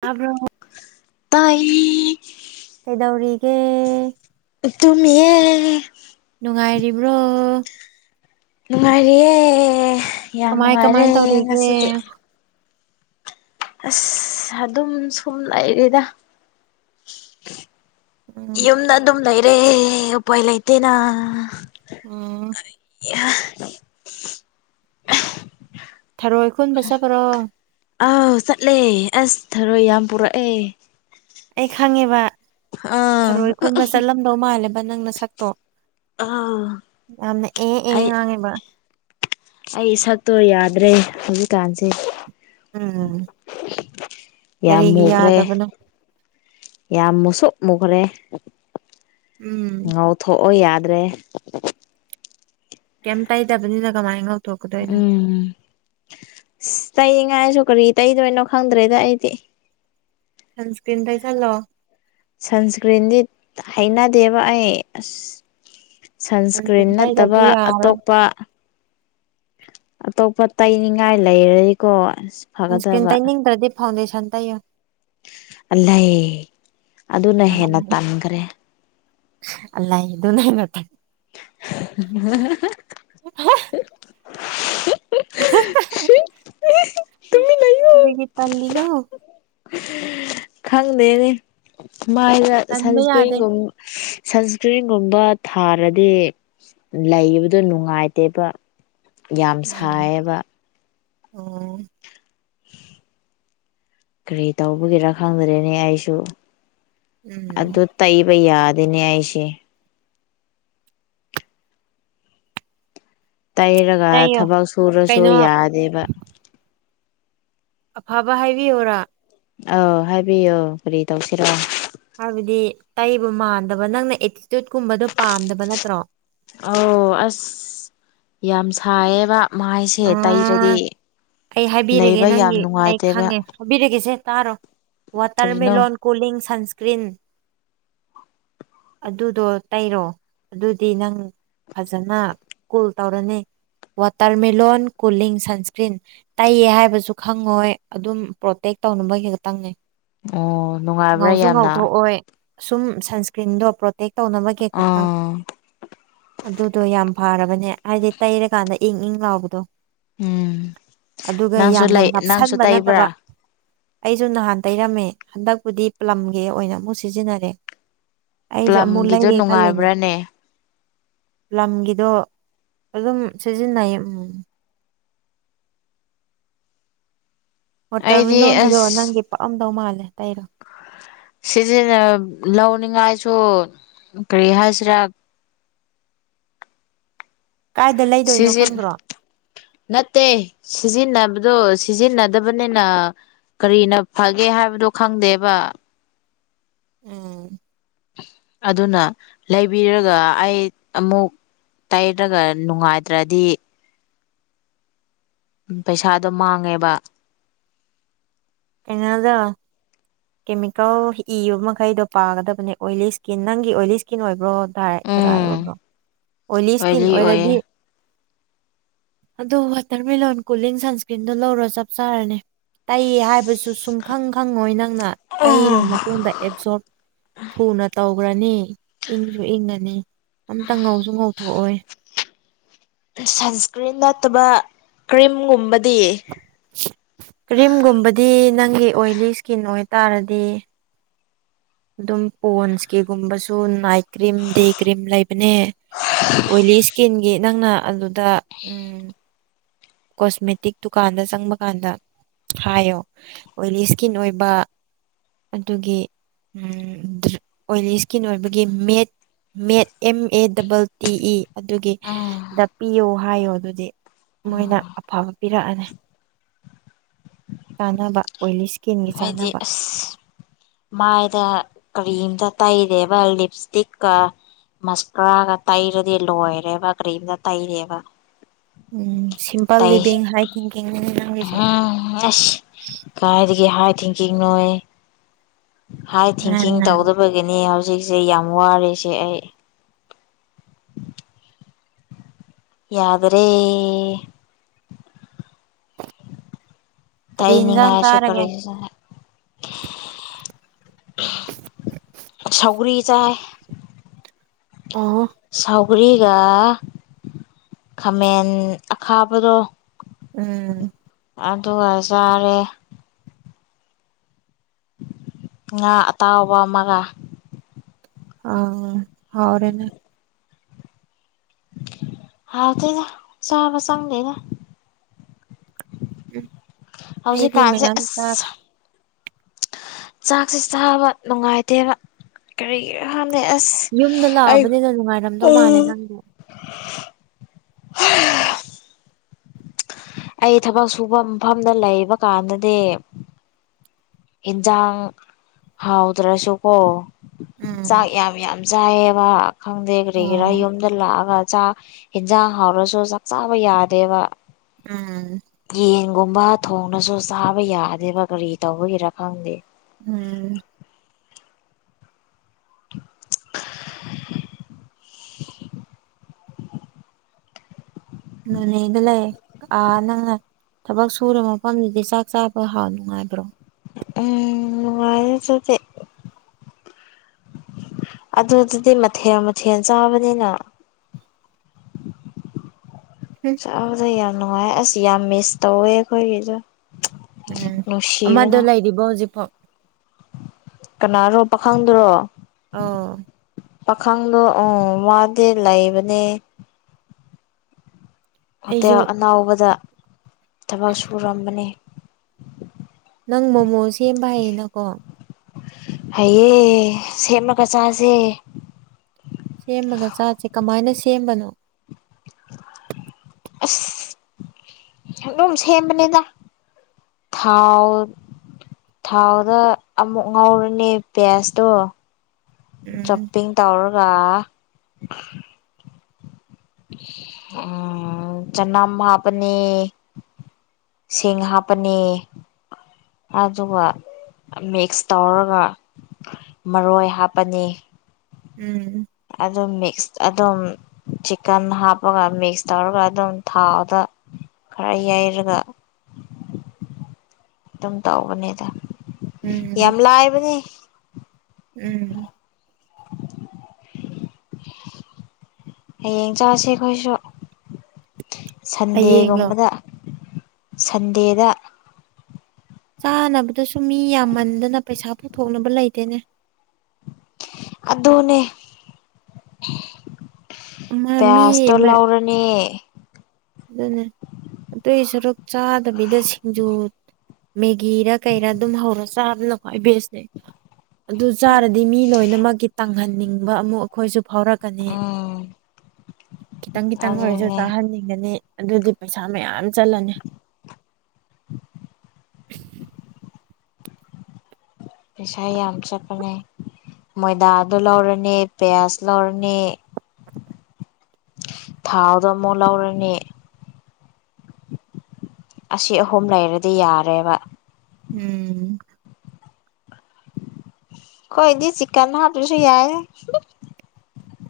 ꯇꯕ꯭ꯔꯣ ꯇꯥꯏꯌꯤ ꯀꯩꯗꯧꯔꯤꯒꯦ ꯇꯨꯝꯃꯤꯌꯦ ꯅꯨꯡꯉꯥꯏꯔꯤꯕ꯭ꯔꯣ ꯅꯨꯡꯉꯥꯏꯔꯤꯌꯦ ꯌꯥꯝ ꯀꯃꯥꯏ ꯀꯃꯥꯏ ꯅꯨꯡꯉꯥꯏꯔꯦ ꯇꯧꯔꯤꯒꯦ ꯉꯁꯤꯗꯤ ꯑꯁ ꯑꯗꯨꯝ ꯁꯨꯝ ꯂꯩꯔꯤꯗ ꯎꯝ ꯌꯨꯝꯗ ꯑꯗꯨꯝ ꯂꯩꯔꯦ ꯎꯄꯥꯏ ꯂꯩꯇꯦꯅ ꯎꯝ [unintelligible] ꯊꯔꯣꯏ ꯈꯨꯨꯟꯕ ꯆꯠꯄ꯭ꯔꯣ ꯑꯥꯎ ꯆꯠꯂꯦ ꯑꯁ ꯊꯔꯣꯏ ꯌꯥꯝ ꯄꯨꯔꯛꯑꯦ ꯑꯩ ꯈꯪꯉꯦꯕ ꯑꯥ ꯊꯔꯣꯏ ꯈꯨꯟꯕ ꯆꯠꯂꯝ ꯗꯧ ꯃꯥꯜꯂꯦꯕ ꯅꯪ ꯅꯁꯛꯇꯣ ꯑꯥꯎ ꯌꯥꯝꯅ ꯑꯦ ꯑꯦ ꯑꯩ ꯉꯥꯡꯉꯦꯕ ꯑꯩ ꯏꯁꯛꯇꯣ ꯌꯥꯗ꯭ꯔꯦ ꯍꯧꯖꯤꯛꯀꯥꯟꯖꯦ ꯎꯝ ꯌꯥꯝ ꯀꯔꯤꯒꯤ ꯃꯨꯈ꯭ꯔꯦ ꯌꯥꯗꯕꯅꯣ ꯌꯥꯝ ꯃꯨꯁꯨꯛ ꯃꯨꯒ꯭ꯔꯦ ꯎꯝ ꯉꯧ ꯊꯣꯛꯑꯣ ꯌꯥꯗ꯭ꯔꯦ ꯀꯩꯝ ꯇꯩꯗꯕꯅꯤꯅ ꯀꯃꯥꯏ ꯉꯧ ꯎꯝ ꯑꯁ ꯇꯩꯉꯥꯏꯁꯨ ꯀꯔꯤ ꯇꯩꯗꯣꯏꯅꯣ ꯈꯪꯗ꯭ꯔꯦꯗ ꯑꯩꯗꯤ ꯁꯟꯁꯀ꯭ꯔꯤꯟ ꯇꯩꯁꯜꯂꯣ ꯁꯟꯁꯀ꯭ꯔꯤꯟꯗꯤ ꯍꯩꯅꯗꯦꯕ ꯑꯩ ꯑꯁ ꯁꯟꯁꯀ꯭ꯔꯤꯟ ꯇꯩꯗꯗꯤ ꯅꯠꯇꯕ ꯌꯥꯔꯣꯏ ꯑꯇꯣꯞꯄ ꯑꯇꯣꯞꯄ ꯇꯩꯅꯤꯡꯉꯥꯏ ꯂꯩꯔꯗꯤꯀꯣ ꯁꯟꯁꯀ꯭ꯔꯤꯟ ꯐꯒꯗꯕ ꯇꯩꯅꯤꯡꯗ꯭ꯔꯥꯗꯤ ꯐꯥꯎꯟꯗꯦꯁꯟ ꯇꯩꯌꯣ ꯑꯂꯩ ꯑꯗꯨꯅ ꯍꯦꯟꯅ ꯇꯟꯈ꯭ꯔꯦ [unintelligible] [unintelligible] [unintelligible] [unintelligible] ꯇꯨꯃꯤꯟ ꯂꯩꯌꯨ ꯀꯔꯤꯒꯤ ꯇꯜꯂꯤꯅꯣ ꯈꯪꯗꯦꯅꯦ ꯃꯥꯏꯗ ꯇꯟꯕ ꯌꯥꯗꯦ ꯁꯟꯁꯀ꯭ꯔꯤꯟꯒꯨꯝ ꯁꯟꯁꯀ꯭ꯔꯤꯟꯒꯨꯝꯕ ꯊꯥꯔꯗꯤ ꯂꯩꯕꯗꯨ ꯅꯨꯡꯉꯥꯏꯇꯦꯕ ꯌꯥꯝ ꯎꯝ ꯁꯥꯏꯌꯦꯕ ꯑꯣ ꯀꯔꯤ ꯇꯧꯕꯒꯤꯔ ꯈꯪꯗ꯭ꯔꯦꯅꯦ ꯑꯩꯁꯨ ꯎꯝ ꯑꯗꯨ ꯇꯩꯕ ꯌꯥꯗꯦꯅꯦ ꯑꯩꯁꯦ ꯇꯩꯔꯒ ꯑꯩꯌꯣ ꯊꯕꯛ ꯁꯨꯔꯁꯨ ꯀꯩꯅꯣ ꯌꯥꯗꯦꯕ ꯑꯐꯕ ꯍꯥꯏꯕꯤꯌꯨꯔꯥ ꯑꯥꯎ ꯍꯥꯏꯕꯤꯌꯣ ꯀꯔꯤ ꯇꯧꯁꯤꯔꯣ ꯍꯥꯏꯕꯗꯤ ꯇꯩꯕ ꯃꯥꯟꯗꯕ ꯅꯪꯅ ꯑꯦꯇꯤꯌꯨꯠ ꯀꯨꯝꯕꯗꯣ ꯄꯥꯝꯗꯕ ꯅꯠꯇ꯭ꯔꯣ ꯑꯧ ꯑꯁ ꯌꯥꯝ ꯁꯥꯏꯌꯦꯕ ꯃꯥꯏꯁꯦ ꯑꯥ ꯇꯩꯔꯗꯤ ꯑꯩ ꯍꯥꯏꯕꯤꯔꯒꯦ ꯂꯩꯕ ꯌꯥꯝ ꯅꯪꯒꯤ ꯑꯩ ꯅꯨꯡꯉꯥꯏꯇꯦꯕ ꯈꯪꯉꯦ ꯍꯥꯏꯕꯤꯔꯒꯦꯁꯦ ꯇꯥꯔꯣ ꯀꯔꯤꯅꯣ ꯋꯥꯇꯔꯃꯦꯂꯣꯟ ꯀꯨꯂꯤꯡ ꯁꯟꯁꯀ꯭ꯔꯤꯟ ꯑꯗꯨꯗꯣ ꯇꯩꯔꯣ ꯑꯗꯨꯗꯤ ꯅꯪ ꯐꯖꯅ ꯀꯨꯜ ꯇꯧꯔꯅꯤ ꯋꯥꯇꯔꯃꯦꯂꯣꯟ ꯀꯨꯂꯤꯡ ꯁꯟꯁꯀ꯭ꯔꯤꯟ ꯇꯩ ꯍꯥꯏꯕꯁꯨ ꯈꯪꯉꯣꯏ ꯑꯗꯨꯝ ꯄ꯭ꯔꯣꯇꯦꯛ ꯇꯧꯅꯕꯒꯤ ꯈꯛꯇꯪꯅꯦ ꯑꯣ ꯅꯨꯡꯉꯥꯏꯕ꯭ꯔꯥ ꯉꯧꯁꯨ ꯌꯥꯝꯅ ꯉꯧꯊꯣꯛꯑꯣꯏ ꯁꯨꯝ ꯁꯟꯁꯀ꯭ꯔꯤꯟꯗꯣ ꯄ꯭ꯔꯣꯇꯦꯛ ꯇꯧꯅꯕꯒꯤ ꯈꯛꯇꯪ ꯑꯥ ꯑꯗꯨꯗꯣ ꯌꯥꯝ ꯐꯔꯕꯅꯦ ꯍꯥꯏꯗꯤ ꯇꯩꯔꯀꯥꯟꯗ ꯏꯪ ꯏꯪ ꯂꯥꯎꯕꯗꯣ ꯎꯝ ꯑꯗꯨꯒ ꯅꯪꯁꯨ ꯌꯥꯝꯅ ꯂꯩ ꯅꯪꯁꯨ ꯅꯞꯁꯟꯕ ꯇꯩꯕ꯭ꯔꯥ ꯅꯠꯇꯕ ꯑꯩꯁꯨ ꯅꯍꯥꯟ ꯇꯩꯔꯝꯃꯦ ꯍꯟꯗꯛꯄꯨꯗꯤ ꯄꯂꯝꯒꯤ ꯑꯣꯏꯅ ꯑꯃꯨꯛ ꯁꯤꯖꯤꯟꯅꯔꯦ ꯑꯩꯁꯨ ꯑꯃꯨꯛ ꯄ꯭ꯂꯝꯒꯤꯗꯣ ꯂꯩꯒꯦ ꯈꯜꯂꯤꯅꯦ ꯅꯨꯡꯉꯥꯏꯕ꯭ꯔꯥꯅꯦ ꯄꯂꯝꯒꯤꯗꯣ ꯑꯗꯨꯝ ꯁꯤꯖꯤꯟꯅꯩ ꯎꯝ ꯑꯩꯗꯤ ꯋꯥꯇꯔꯃꯦꯂꯣꯟꯒꯤꯗꯣ ꯑꯁ ꯅꯪꯒꯤ ꯄꯛꯑꯝꯗꯧ ꯃꯥꯜꯂꯦ ꯇꯩꯔꯣ ꯁꯤꯖꯤꯟꯅ ꯂꯧꯅꯤꯡꯉꯥꯏꯁꯨ ꯀꯔꯤ ꯍꯥꯏꯁꯤꯔꯥ ꯀꯥꯏꯗ ꯂꯩꯗꯣꯏꯅꯣ ꯁꯤꯖꯤꯟ ꯈꯪꯗ꯭ꯔꯣ ꯅꯠꯇꯦ ꯁꯤꯖꯤꯟꯅꯕꯗꯨ ꯁꯤꯖꯤꯟꯅꯗꯕꯅꯤꯅ ꯀꯔꯤꯅ ꯐꯒꯦ ꯍꯥꯏꯕꯗꯨ ꯈꯪꯗꯦꯕ ꯎꯝ ꯑꯗꯨꯅ ꯂꯩꯕꯤꯔꯒ ꯑꯩ ꯑꯃꯨꯛ ꯇꯩꯔꯒ ꯅꯨꯡꯉꯥꯏꯇ꯭ꯔꯗꯤ ꯎꯝ ꯄꯩꯁꯥꯗꯣ ꯃꯥꯡꯉꯦꯕ [unintelligible] ꯀꯦꯃꯤꯀꯦꯜ ꯏꯕ ꯃꯈꯩꯗꯣ ꯄꯥꯒꯗꯕꯅꯦ ꯑꯣꯏꯂꯤ ꯁ꯭ꯀꯤꯟ ꯅꯪꯒꯤ ꯑꯣꯏꯂꯤ ꯁ꯭ꯀꯤꯟ ꯑꯣꯏꯕ꯭ꯔꯣ ꯑꯣꯏꯂꯤ [unintelligible] ꯑꯣꯏꯂꯤ ꯁ꯭ꯀꯤꯟ ꯑꯣꯏꯌꯦ ꯑꯣꯏꯔꯗꯤ ꯑꯗꯣ ꯋꯥꯇꯔꯃꯤꯜꯂꯣꯟ ꯀꯨꯂꯤꯡ ꯁꯟꯁꯀ꯭ꯔꯤꯟꯗꯣ ꯂꯧꯔꯣ ꯆꯞ ꯆꯥꯔꯅꯤ ꯇꯩ ꯍꯥꯏꯕ ꯁꯨ ꯁꯨꯈꯪ ꯈꯪꯉꯣꯏ ꯅꯪꯅ ꯇꯩꯔ ꯃꯇꯨꯡꯗ ꯑꯦꯞꯖꯣꯔꯞ ꯊꯨꯅ ꯇꯧ [unintelligible] ꯏꯪꯁꯨ ꯏꯪꯉꯅꯤ ꯑꯃꯇ ꯉꯧꯁꯨ ꯉꯧꯊꯣꯛꯑꯣꯏ ꯁꯟꯁꯀ꯭ꯔꯤꯟ ꯅꯠꯇꯕ ꯀ꯭ꯔꯤꯝꯒꯨꯝꯕꯗꯤ ꯀ꯭ꯔꯤꯝꯒꯨꯝꯕꯗꯤ ꯅꯪꯒꯤ ꯑꯣꯏꯂꯤ ꯏꯁꯀꯤꯟ ꯑꯣꯏꯇꯥꯔꯗꯤ ꯑꯗꯨꯝ ꯄꯣꯟꯁ ꯀꯤ ꯒꯨꯝꯕꯁꯨ ꯅꯥꯏ ꯀ꯭ꯔꯤꯝ ꯗꯦ ꯀ꯭ꯔꯤꯝ ꯂꯩꯕꯅꯦ ꯑꯣꯏꯂꯤ ꯏꯁꯀꯤꯟꯒꯤ ꯅꯪꯅ ꯑꯗꯨꯗ ꯎꯝ ꯀꯣꯁꯃꯦꯇꯤꯛ ꯗꯨꯀꯥꯟꯗ ꯆꯪꯕ ꯀꯥꯟꯗ ꯍꯥꯏꯌꯣ꯫ ꯑꯣꯏꯂꯤ ꯁ꯭ꯀꯤꯟ ꯑꯣꯏꯕ ꯑꯗꯨꯒꯤ꯫ ꯎꯝ ꯑꯣꯏꯂꯤ ꯁ꯭ꯀꯤꯟ ꯑꯣꯏꯕꯒꯤ ꯃꯤꯠ ꯃꯦꯠ M A double T E ꯑꯗꯨꯒꯤ ꯗ ꯄꯤꯌꯣ ꯍꯥꯏꯌꯣ ꯑꯗꯨꯗꯤ꯫ ꯃꯣꯏꯅ ꯑꯐꯕ ꯄꯤꯔꯛꯑꯅꯤ꯫ ꯀꯥꯟꯅꯕ ꯑꯣꯏꯂꯤ ꯏꯁꯀꯤꯟꯒꯤ ꯍꯥꯏꯗꯤ ꯆꯥꯅꯕ ꯑꯁ ꯃꯥꯏꯗ ꯀ꯭ꯔꯤꯝꯇ ꯇꯩꯗꯦꯕ ꯂꯤꯞ ꯁ꯭ꯇꯤꯛꯀ ꯃꯁꯀ꯭ꯔꯥꯒ ꯇꯩꯔꯗꯤ ꯂꯣꯏꯔꯦꯕ ꯀꯔꯤꯝꯇ ꯇꯩꯗꯦꯕ꯫ ꯎꯝ ꯁꯤꯝꯄꯜ ꯇꯩ ꯂꯤꯕꯤꯡ ꯍꯥꯏ ꯊꯤꯡꯀꯤꯡ [unintelligible] ꯑꯁ ꯀꯥꯏꯗꯒꯤ ꯍꯥꯏ ꯊꯤꯡꯀꯤꯡ ꯅꯣꯍꯦ꯫ ꯍꯥꯏ ꯊꯤꯡꯀꯤꯡ ꯎꯝ ꯇꯧꯗꯕꯒꯤꯅꯦ ꯍꯧꯖꯤꯛꯁꯦ ꯌꯥꯝ ꯋꯥꯔꯤꯁꯦ ꯑꯩ꯫ ꯌꯥꯗꯔꯦ꯫ ꯀꯔꯤ ꯌꯦꯟꯖꯥꯡ ꯇꯩꯅꯤꯉꯥꯏꯁꯨ ꯆꯥꯔꯒꯦ [unintelligible] ꯁꯧꯒ꯭ꯔꯤ ꯆꯥꯏ꯫ ꯑꯣ ꯁꯧꯒ꯭ꯔꯤꯒ ꯈꯥꯃꯦꯟ ꯑꯈꯥꯕꯗꯣ ꯎꯝ ꯑꯗꯨꯒ ꯆꯥꯔꯦ꯫ ꯉꯥ ꯑꯇꯥꯎꯕ ꯑꯃꯒ ꯑꯥ ꯍꯥꯎꯔꯦꯅ ꯍꯥꯎ ꯇꯦꯗ ꯆꯥꯕ ꯆꯪꯗꯦꯗ꯫ [unintelligible] ꯑꯩꯗꯤ ꯍꯧꯖꯤꯛꯀꯥꯟꯁꯦ ꯃꯌꯥꯝ ꯆꯥ [unintelligible] ꯆꯥꯛꯁꯤ ꯆꯥꯕ ꯅꯨꯡꯉꯥꯏꯇꯦꯕ꯫ ꯀꯔꯤꯒꯤꯔ ꯈꯪꯗꯦ ꯑꯁ ꯌꯨꯝꯗ ꯑꯩ ꯂꯥꯛꯑꯕꯅꯤꯅ ꯅꯨꯡꯉꯥꯏꯔꯝꯗꯧ ꯃꯥꯜꯂꯦ ꯅꯪꯗꯤ [unintelligible] [unintelligible] ꯑꯩ ꯊꯕꯛ ꯁꯨꯕ ꯃꯐꯝꯗ ꯂꯩꯕ ꯀꯥꯟꯗꯗꯤ ꯍꯤꯟꯖꯥꯡ ꯍꯥꯎꯗ꯭ꯔꯁꯨꯀꯣ ꯎꯝ ꯆꯥꯛ ꯌꯥꯝ ꯌꯥꯝ ꯆꯥꯏ ꯌꯦꯕ ꯈꯪꯗꯦ ꯀꯔꯤꯒꯤꯔ ꯑꯣ ꯌꯨꯝ ꯗ ꯂꯥꯛꯑꯒ ꯆꯥꯛ ꯍꯤꯟꯟꯖꯥꯡ ꯍꯥꯎꯔꯁꯨ ꯆꯥꯛ ꯆꯥꯕ ꯌꯥꯗꯦꯕ꯫ ꯎꯝ ꯌꯦꯟꯒꯨꯝꯕ ꯊꯣꯡꯔꯁꯨ ꯆꯥꯕ ꯌꯥꯗꯦꯕ ꯀꯔꯤ ꯇꯧꯕꯒꯤꯔ ꯈꯪꯗꯦ? ꯎꯝ [inaudible] [inaudible] ꯅꯣꯅꯦꯗ ꯂꯩ꯫ ꯑꯥ ꯅꯪꯅ ꯊꯕꯛ ꯁꯨꯔꯕ ꯃꯐꯝꯗꯨꯗꯤ ꯆꯥꯛ ꯆꯥꯕ ꯍꯥꯎ ꯅꯨꯉꯥꯏꯕ꯭ꯔꯣ? [unintelligible] ꯅꯨꯡꯉꯥꯏꯌꯦ [unintelligible] ꯑꯗꯨꯗꯨꯗꯤ ꯃꯊꯦꯜ ꯃꯊꯦꯜ ꯆꯥꯕꯅꯤꯅ [inaudible] ꯆꯥꯕꯗ ꯌꯥꯝ ꯅꯨꯡꯉꯥꯏ ꯑꯁ ꯌꯥꯝ ꯃꯤꯁ ꯇꯧꯋꯦ ꯑꯩꯈꯣꯏꯒꯤꯁꯨ ꯎꯝ ꯑꯃꯗꯣ ꯂꯩꯔꯤꯕꯣ ꯍꯧꯖꯤꯛꯐꯥꯎ? ꯀꯅꯥꯔꯣ ꯄꯥꯈꯪꯗꯨꯔꯣ? ꯑꯧ ꯄꯥꯈꯪꯗꯣ ꯑꯣꯡ ꯃꯥꯗꯤ ꯂꯩꯕꯅꯦ꯫ ꯑꯩꯁꯨ ꯍꯣꯇꯦꯜ ꯑꯅꯥꯎꯕꯗ ꯊꯕꯛ ꯁꯨꯔꯝꯕꯅꯦ ꯅꯪ ꯃꯣꯃꯣ ꯁꯦꯝꯕ ꯍꯥꯏꯌꯦꯅꯀꯣ ꯍꯩꯌꯦ ꯁꯦꯝꯃꯒ ꯆꯥꯁꯦ ꯁꯦꯝꯃꯒ ꯆꯥꯁꯦ ꯀꯃꯥꯏꯅ ꯁꯦꯝꯕꯅꯣ ꯑꯁ ꯑꯗꯨꯝ ꯁꯦꯝꯕꯅꯦꯗ ꯊꯥꯎ ꯊꯥꯎꯗ ꯑꯃꯨꯛ ꯉꯧꯔꯅꯦ ꯄꯦꯠꯁꯇꯨ ꯎꯝ ꯆꯣꯞꯄꯤꯡ ꯇꯧꯔꯒ ꯑꯥ ꯆꯅꯥꯝ ꯍꯥꯞꯄꯅꯤ ꯁꯤꯡ ꯍꯥꯞꯄꯅꯤ ꯑꯗꯨꯒ ꯃꯤꯛꯁ ꯇꯧꯔꯒ ꯃꯔꯣꯏ ꯍꯥꯞꯄꯅꯤ ꯎꯝ ꯑꯗꯨꯝ ꯃꯤꯛꯁ ꯑꯗꯨꯝ ꯆꯤꯀꯟ ꯍꯥꯞꯄꯒ ꯃꯤꯛꯁ ꯇꯧꯔꯒ ꯑꯗꯨꯝ ꯊꯥꯎꯗ ꯈꯔ ꯌꯩꯔꯒ ꯑꯗꯨꯝ ꯇꯧꯕꯅꯦꯗ ꯎꯝ ꯎꯝ ꯍꯌꯦꯡ ꯆꯥꯁꯦ ꯑꯩꯈꯣꯏꯁꯨ ꯍꯌꯦꯡꯂꯣ ꯁꯟꯗꯦꯒꯨꯝꯕꯗ ꯁꯟꯗꯦꯗ ꯆꯥꯅꯕꯗꯨꯁꯨ ꯃꯤ ꯌꯥꯝꯃꯟꯗꯅ ꯄꯩꯁꯥ ꯄꯨꯊꯣꯛꯅꯕ ꯂꯩꯇꯦꯅꯦ ꯑꯗꯨꯅ ꯑꯃ ꯃꯤ [unintelligible] ꯑꯃ ꯂꯎꯔ ꯃꯦ ꯑꯗꯨꯅꯦ ꯑꯗꯨꯏ ꯁꯔꯨꯛ ꯆꯥꯗꯕꯤꯗ ꯁꯤꯡꯖꯨ ꯃꯦꯒꯤꯔ ꯀꯩꯔꯥ ꯑꯗꯨꯝ ꯍꯧꯔ ꯆꯥꯕꯅ ꯈꯋꯥꯏ ꯕꯦꯁꯅꯦ ꯑꯗꯨ ꯆꯥꯔꯗꯤ ꯃꯤ ꯂꯣꯏꯅꯃꯛꯀꯤ ꯇꯥꯡꯍꯟꯅꯤꯡꯕ ꯑꯃꯨꯛ ꯑꯩꯈꯣꯏꯁꯨ ꯐꯥꯎꯔꯛ ꯀꯅꯤ ꯎꯝ ꯈꯤꯇꯪ ꯈꯤꯇꯪ ꯑꯣꯏꯔꯁꯨ ꯑꯗꯨꯅꯦ ꯆꯥꯍꯟꯅꯤꯡꯒꯅꯤ ꯑꯗꯨꯗꯤ ꯄꯩꯁꯥ ꯃꯌꯥꯝ ꯆꯠꯂꯅꯤ ꯄꯩꯁꯥ ꯌꯥꯝ ꯆꯠꯄꯅꯦ ꯃꯣꯏꯗꯥ ꯑꯗꯨ ꯂꯧꯔꯅꯤ ꯄꯤꯌꯥꯁ ꯂꯧꯔꯅꯤ ꯊꯥꯎꯗꯣ ꯑꯃꯨꯛ ꯂꯧꯎꯔꯅꯤ ꯑꯁꯤ ꯑꯍꯨꯝ ꯂꯩꯔꯗꯤ ꯌꯥꯔꯦꯕ ꯎꯝ ꯑꯩꯈꯣꯏꯗꯤ ꯆꯤꯛꯀꯟ ꯍꯥꯞꯇꯔꯁꯨ ꯌꯥꯏ ꯑꯦ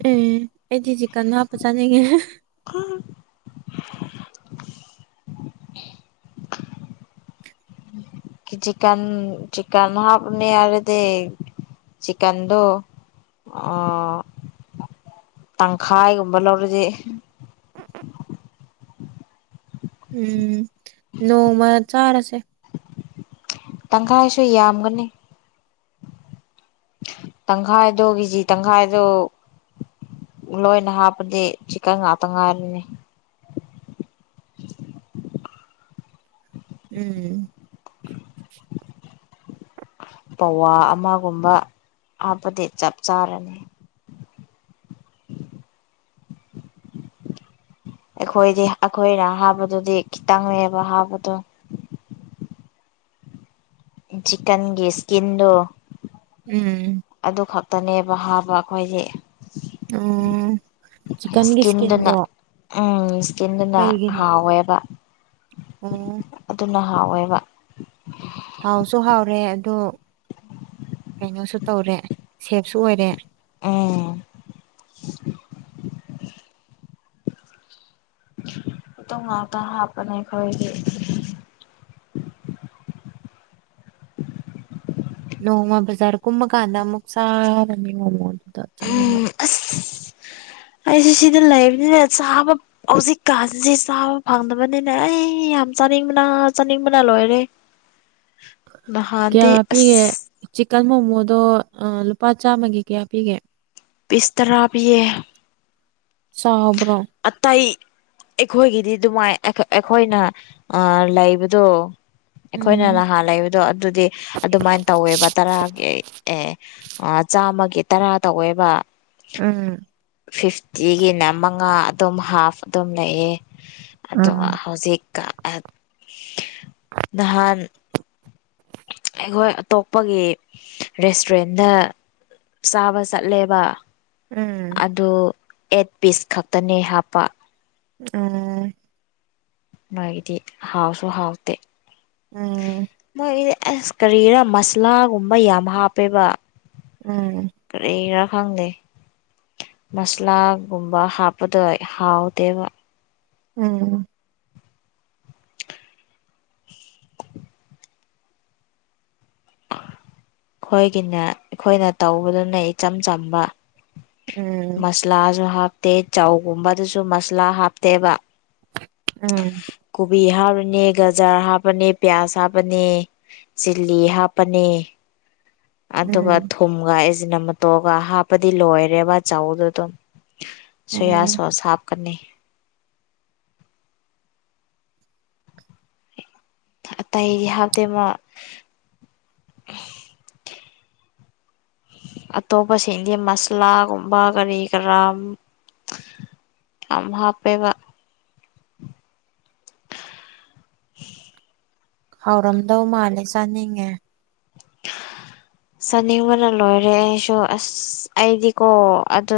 ꯎꯝ ꯑꯩꯗꯤ ꯆꯤꯛ ꯀꯟꯅ ꯍꯥꯞꯄ ꯆꯥꯅꯤꯡꯉꯦ [unintelligible] ꯆꯤꯀꯟ ꯆꯤꯀꯟ ꯍꯥꯞꯅꯤ ꯍꯥꯏꯔꯗꯤ ꯆꯤꯀꯟꯗꯣ ꯑꯣ ꯇꯪꯈꯥꯏꯒꯨꯝꯕ ꯂꯧꯔꯗꯤ ꯎꯝ ꯅꯣꯡꯃꯥ ꯆꯥꯔꯁꯦ ꯇꯪꯈꯥꯏꯁꯨ ꯌꯥꯝꯒꯅꯤ ꯇꯪꯈꯥꯏꯗꯣ ꯀꯦꯖꯤ ꯇꯪꯈꯥꯏꯗꯣ ꯂꯣꯏꯅ ꯍꯥꯞꯄꯗꯤ ꯆꯤꯀꯟ ꯉꯥꯛꯇ ꯉꯥꯏꯔꯅꯤ ꯎꯝ [inaudible] ꯄꯋꯥ ꯑꯃꯒꯨꯝꯕ ꯍꯥꯞꯄꯗꯤ ꯆꯞ ꯆꯥꯔꯅꯤ ꯑꯩꯈꯣꯏꯗꯤ ꯑꯩꯈꯣꯏꯅ ꯍꯥꯞꯄꯗꯨꯗꯤ ꯈꯤꯇꯪꯅꯦꯕ ꯍꯥꯞꯞꯗꯣ ꯆꯤꯛꯀꯟꯒꯤ ꯏꯁꯀꯤꯟꯗꯨ ꯎꯝ ꯑꯗꯨ ꯈꯛꯇꯅꯦꯕ ꯍꯥꯕ ꯑꯩꯈꯣꯏꯒꯤ ꯎꯝ ꯏꯁꯀꯤꯟꯗꯨꯅ ꯎꯝ ꯏꯁꯀꯤꯟꯗꯨꯅ ꯀꯩꯒꯤꯅꯣ ꯍꯥꯎꯋꯦꯕ ꯑꯣ ꯑꯗꯨꯅ ꯍꯥꯎꯋꯦꯕ ꯍꯥꯎꯁꯨ ꯍꯥꯎꯔꯦ ꯑꯗꯨ ꯀꯩꯅꯣꯁꯨ ꯇꯧꯔꯦ ꯁꯦꯞꯁꯨ ꯑꯣꯏꯔꯦ ꯎꯝ ꯃꯇꯨꯝ ꯉꯥꯛꯇ ꯍꯥꯞꯄꯅꯦ ꯑꯩꯈꯣꯏꯗꯤ ꯅꯣꯡꯃ ꯕꯖꯔꯀꯨꯝꯕ ꯀꯥꯟꯗ ꯑꯃꯨꯛ ꯆꯥꯕꯅꯦ ꯃꯣꯃꯣꯗ ꯆꯪꯉꯒ [inaudible] ꯑꯩꯁꯦ ꯁꯤꯗ ꯂꯩꯕꯅꯤꯅ ꯆꯥꯕ ꯍꯧꯖꯤꯛꯀꯥꯟꯁꯤ ꯆꯥꯕ ꯐꯪꯗꯕꯅꯤꯅꯦ ꯑꯩ ꯌꯥꯝ ꯆꯥꯅꯤꯡꯕꯅ ꯆꯥꯅꯤꯡꯕꯅ ꯂꯣꯏꯔꯦ [inaudible] ꯀꯌꯥ ꯅꯍꯥꯟꯗꯤ ꯄꯤꯒꯦ ꯑꯁ ꯆꯤꯛꯀꯟ ꯃꯣꯃꯣꯗꯣ ꯂꯨꯄꯥ ꯆꯥꯝꯃꯒꯤ ꯀꯌꯥ ꯄꯤꯒꯦ ꯄꯤꯁ ꯇꯔꯥ ꯄꯤꯌꯦ ꯆꯥꯎꯕꯔꯣ ꯑꯇꯩ ꯑꯩꯈꯣꯏꯒꯤꯗꯤ ꯑꯗꯨꯃꯥꯏ ꯑꯩꯈꯣꯏ ꯑꯩꯈꯣꯏꯅ ꯑꯥ ꯂꯩꯕꯗꯣ ꯑꯩꯈꯣꯏꯅ ꯎꯝ ꯅꯍꯥꯟ ꯂꯩꯕꯗꯣ ꯑꯗꯨꯗꯤ ꯑꯗꯨꯃꯥꯏꯅ ꯇꯧꯋꯦꯕ ꯇꯔꯥꯒꯤ ꯑꯦ ꯑ ꯆꯥꯝꯃꯒꯤ ꯇꯔꯥ ꯇꯧꯋꯦꯕ ꯎꯝ ꯐꯤꯐꯇꯤꯒꯤꯅ ꯃꯉꯥ ꯑꯗꯨꯝ ꯍꯥꯐ ꯑꯗꯨꯝ ꯂꯩꯌꯦ ꯑꯗꯨꯒ ꯎꯝ ꯍꯧꯖꯤꯛ ꯀꯥ ꯅꯍꯥꯟ ꯑꯩꯈꯣꯏ ꯑꯇꯣꯞꯄꯒꯤ ꯔꯦꯁꯇꯨꯔꯦꯟꯗ ꯆꯥꯕ ꯆꯠꯂꯦꯕ ꯎꯝ ꯑꯗꯨ ꯑꯦꯠ ꯄꯤꯁ ꯈꯛꯇꯅꯦ ꯍꯥꯞꯄ ꯎꯝ ꯃꯥꯒꯤꯗꯤ ꯍꯥꯎꯁꯨ ꯍꯥꯎꯇꯦ ꯎꯝ ꯃꯣꯏꯒꯤꯗꯤ ꯑꯁ ꯀꯔꯤꯔꯥ ꯃꯁꯥꯂꯥꯒꯨꯝꯕ ꯌꯥꯝ ꯍꯥꯞꯄꯦꯕ ꯎꯝ ꯀꯥꯔꯤꯔ ꯈꯪꯗꯦ ꯃꯁꯂꯥꯒꯨꯝꯕ ꯍꯥꯞꯄꯗꯣ ꯍꯥꯎꯇꯦꯕ ꯎꯝ [inaudible] ꯑꯩꯈꯣꯏꯒꯤꯅ ꯑꯩꯈꯣꯏꯅ ꯇꯧꯕꯗꯨꯅ ꯏꯆꯝ ꯆꯝꯕ ꯎꯝ ꯂꯥꯁꯨ ꯍꯥꯞꯇꯦ ꯆꯧꯒꯨꯝꯕꯗꯨꯁꯨ ꯃꯁꯂꯥ ꯍꯥꯞꯇꯦꯕ ꯎꯝ ꯀꯣꯕꯤ ꯍꯥꯞꯄꯅꯤ ꯒꯖꯥꯔ ꯍꯥꯞꯄꯅꯤ ꯄꯤꯌꯥꯖ ꯍꯥꯞꯄꯅꯤ ꯆꯤꯂꯤ ꯍꯥꯞꯄꯅꯤ ꯑꯗꯨꯒ ꯎꯝ ꯊ ꯀꯨꯝꯒ ꯑꯩꯖꯅꯃꯇꯣꯒ ꯍꯥꯞꯄꯗꯤ ꯂꯣꯏꯔꯦꯕ ꯆꯧꯎꯗꯨ ꯑꯗꯨꯝ ꯁꯣꯌꯥ ꯎꯝ ꯁꯣꯁ ꯍꯥꯞꯀꯅꯤ ꯑꯇꯩꯗꯤ ꯍꯥꯞꯇꯦ ꯃꯥ ꯑꯇꯣꯞꯄꯁꯤꯡꯗꯤ ꯃꯁꯂꯥꯒꯨꯝꯕ ꯀꯔꯤ ꯀꯔꯥ ꯌꯥꯝ ꯍꯥꯞꯄꯦꯕ ꯍꯥꯎꯔꯝꯗꯧ ꯃꯥꯜꯂꯦ ꯆꯥꯅꯤꯡꯉꯦ ꯆꯥꯅꯤꯡꯕꯅ ꯂꯣꯏꯔꯦ ꯑꯩꯁꯨ ꯑꯁ ꯑꯩꯗꯤꯀꯣ ꯑꯗꯨ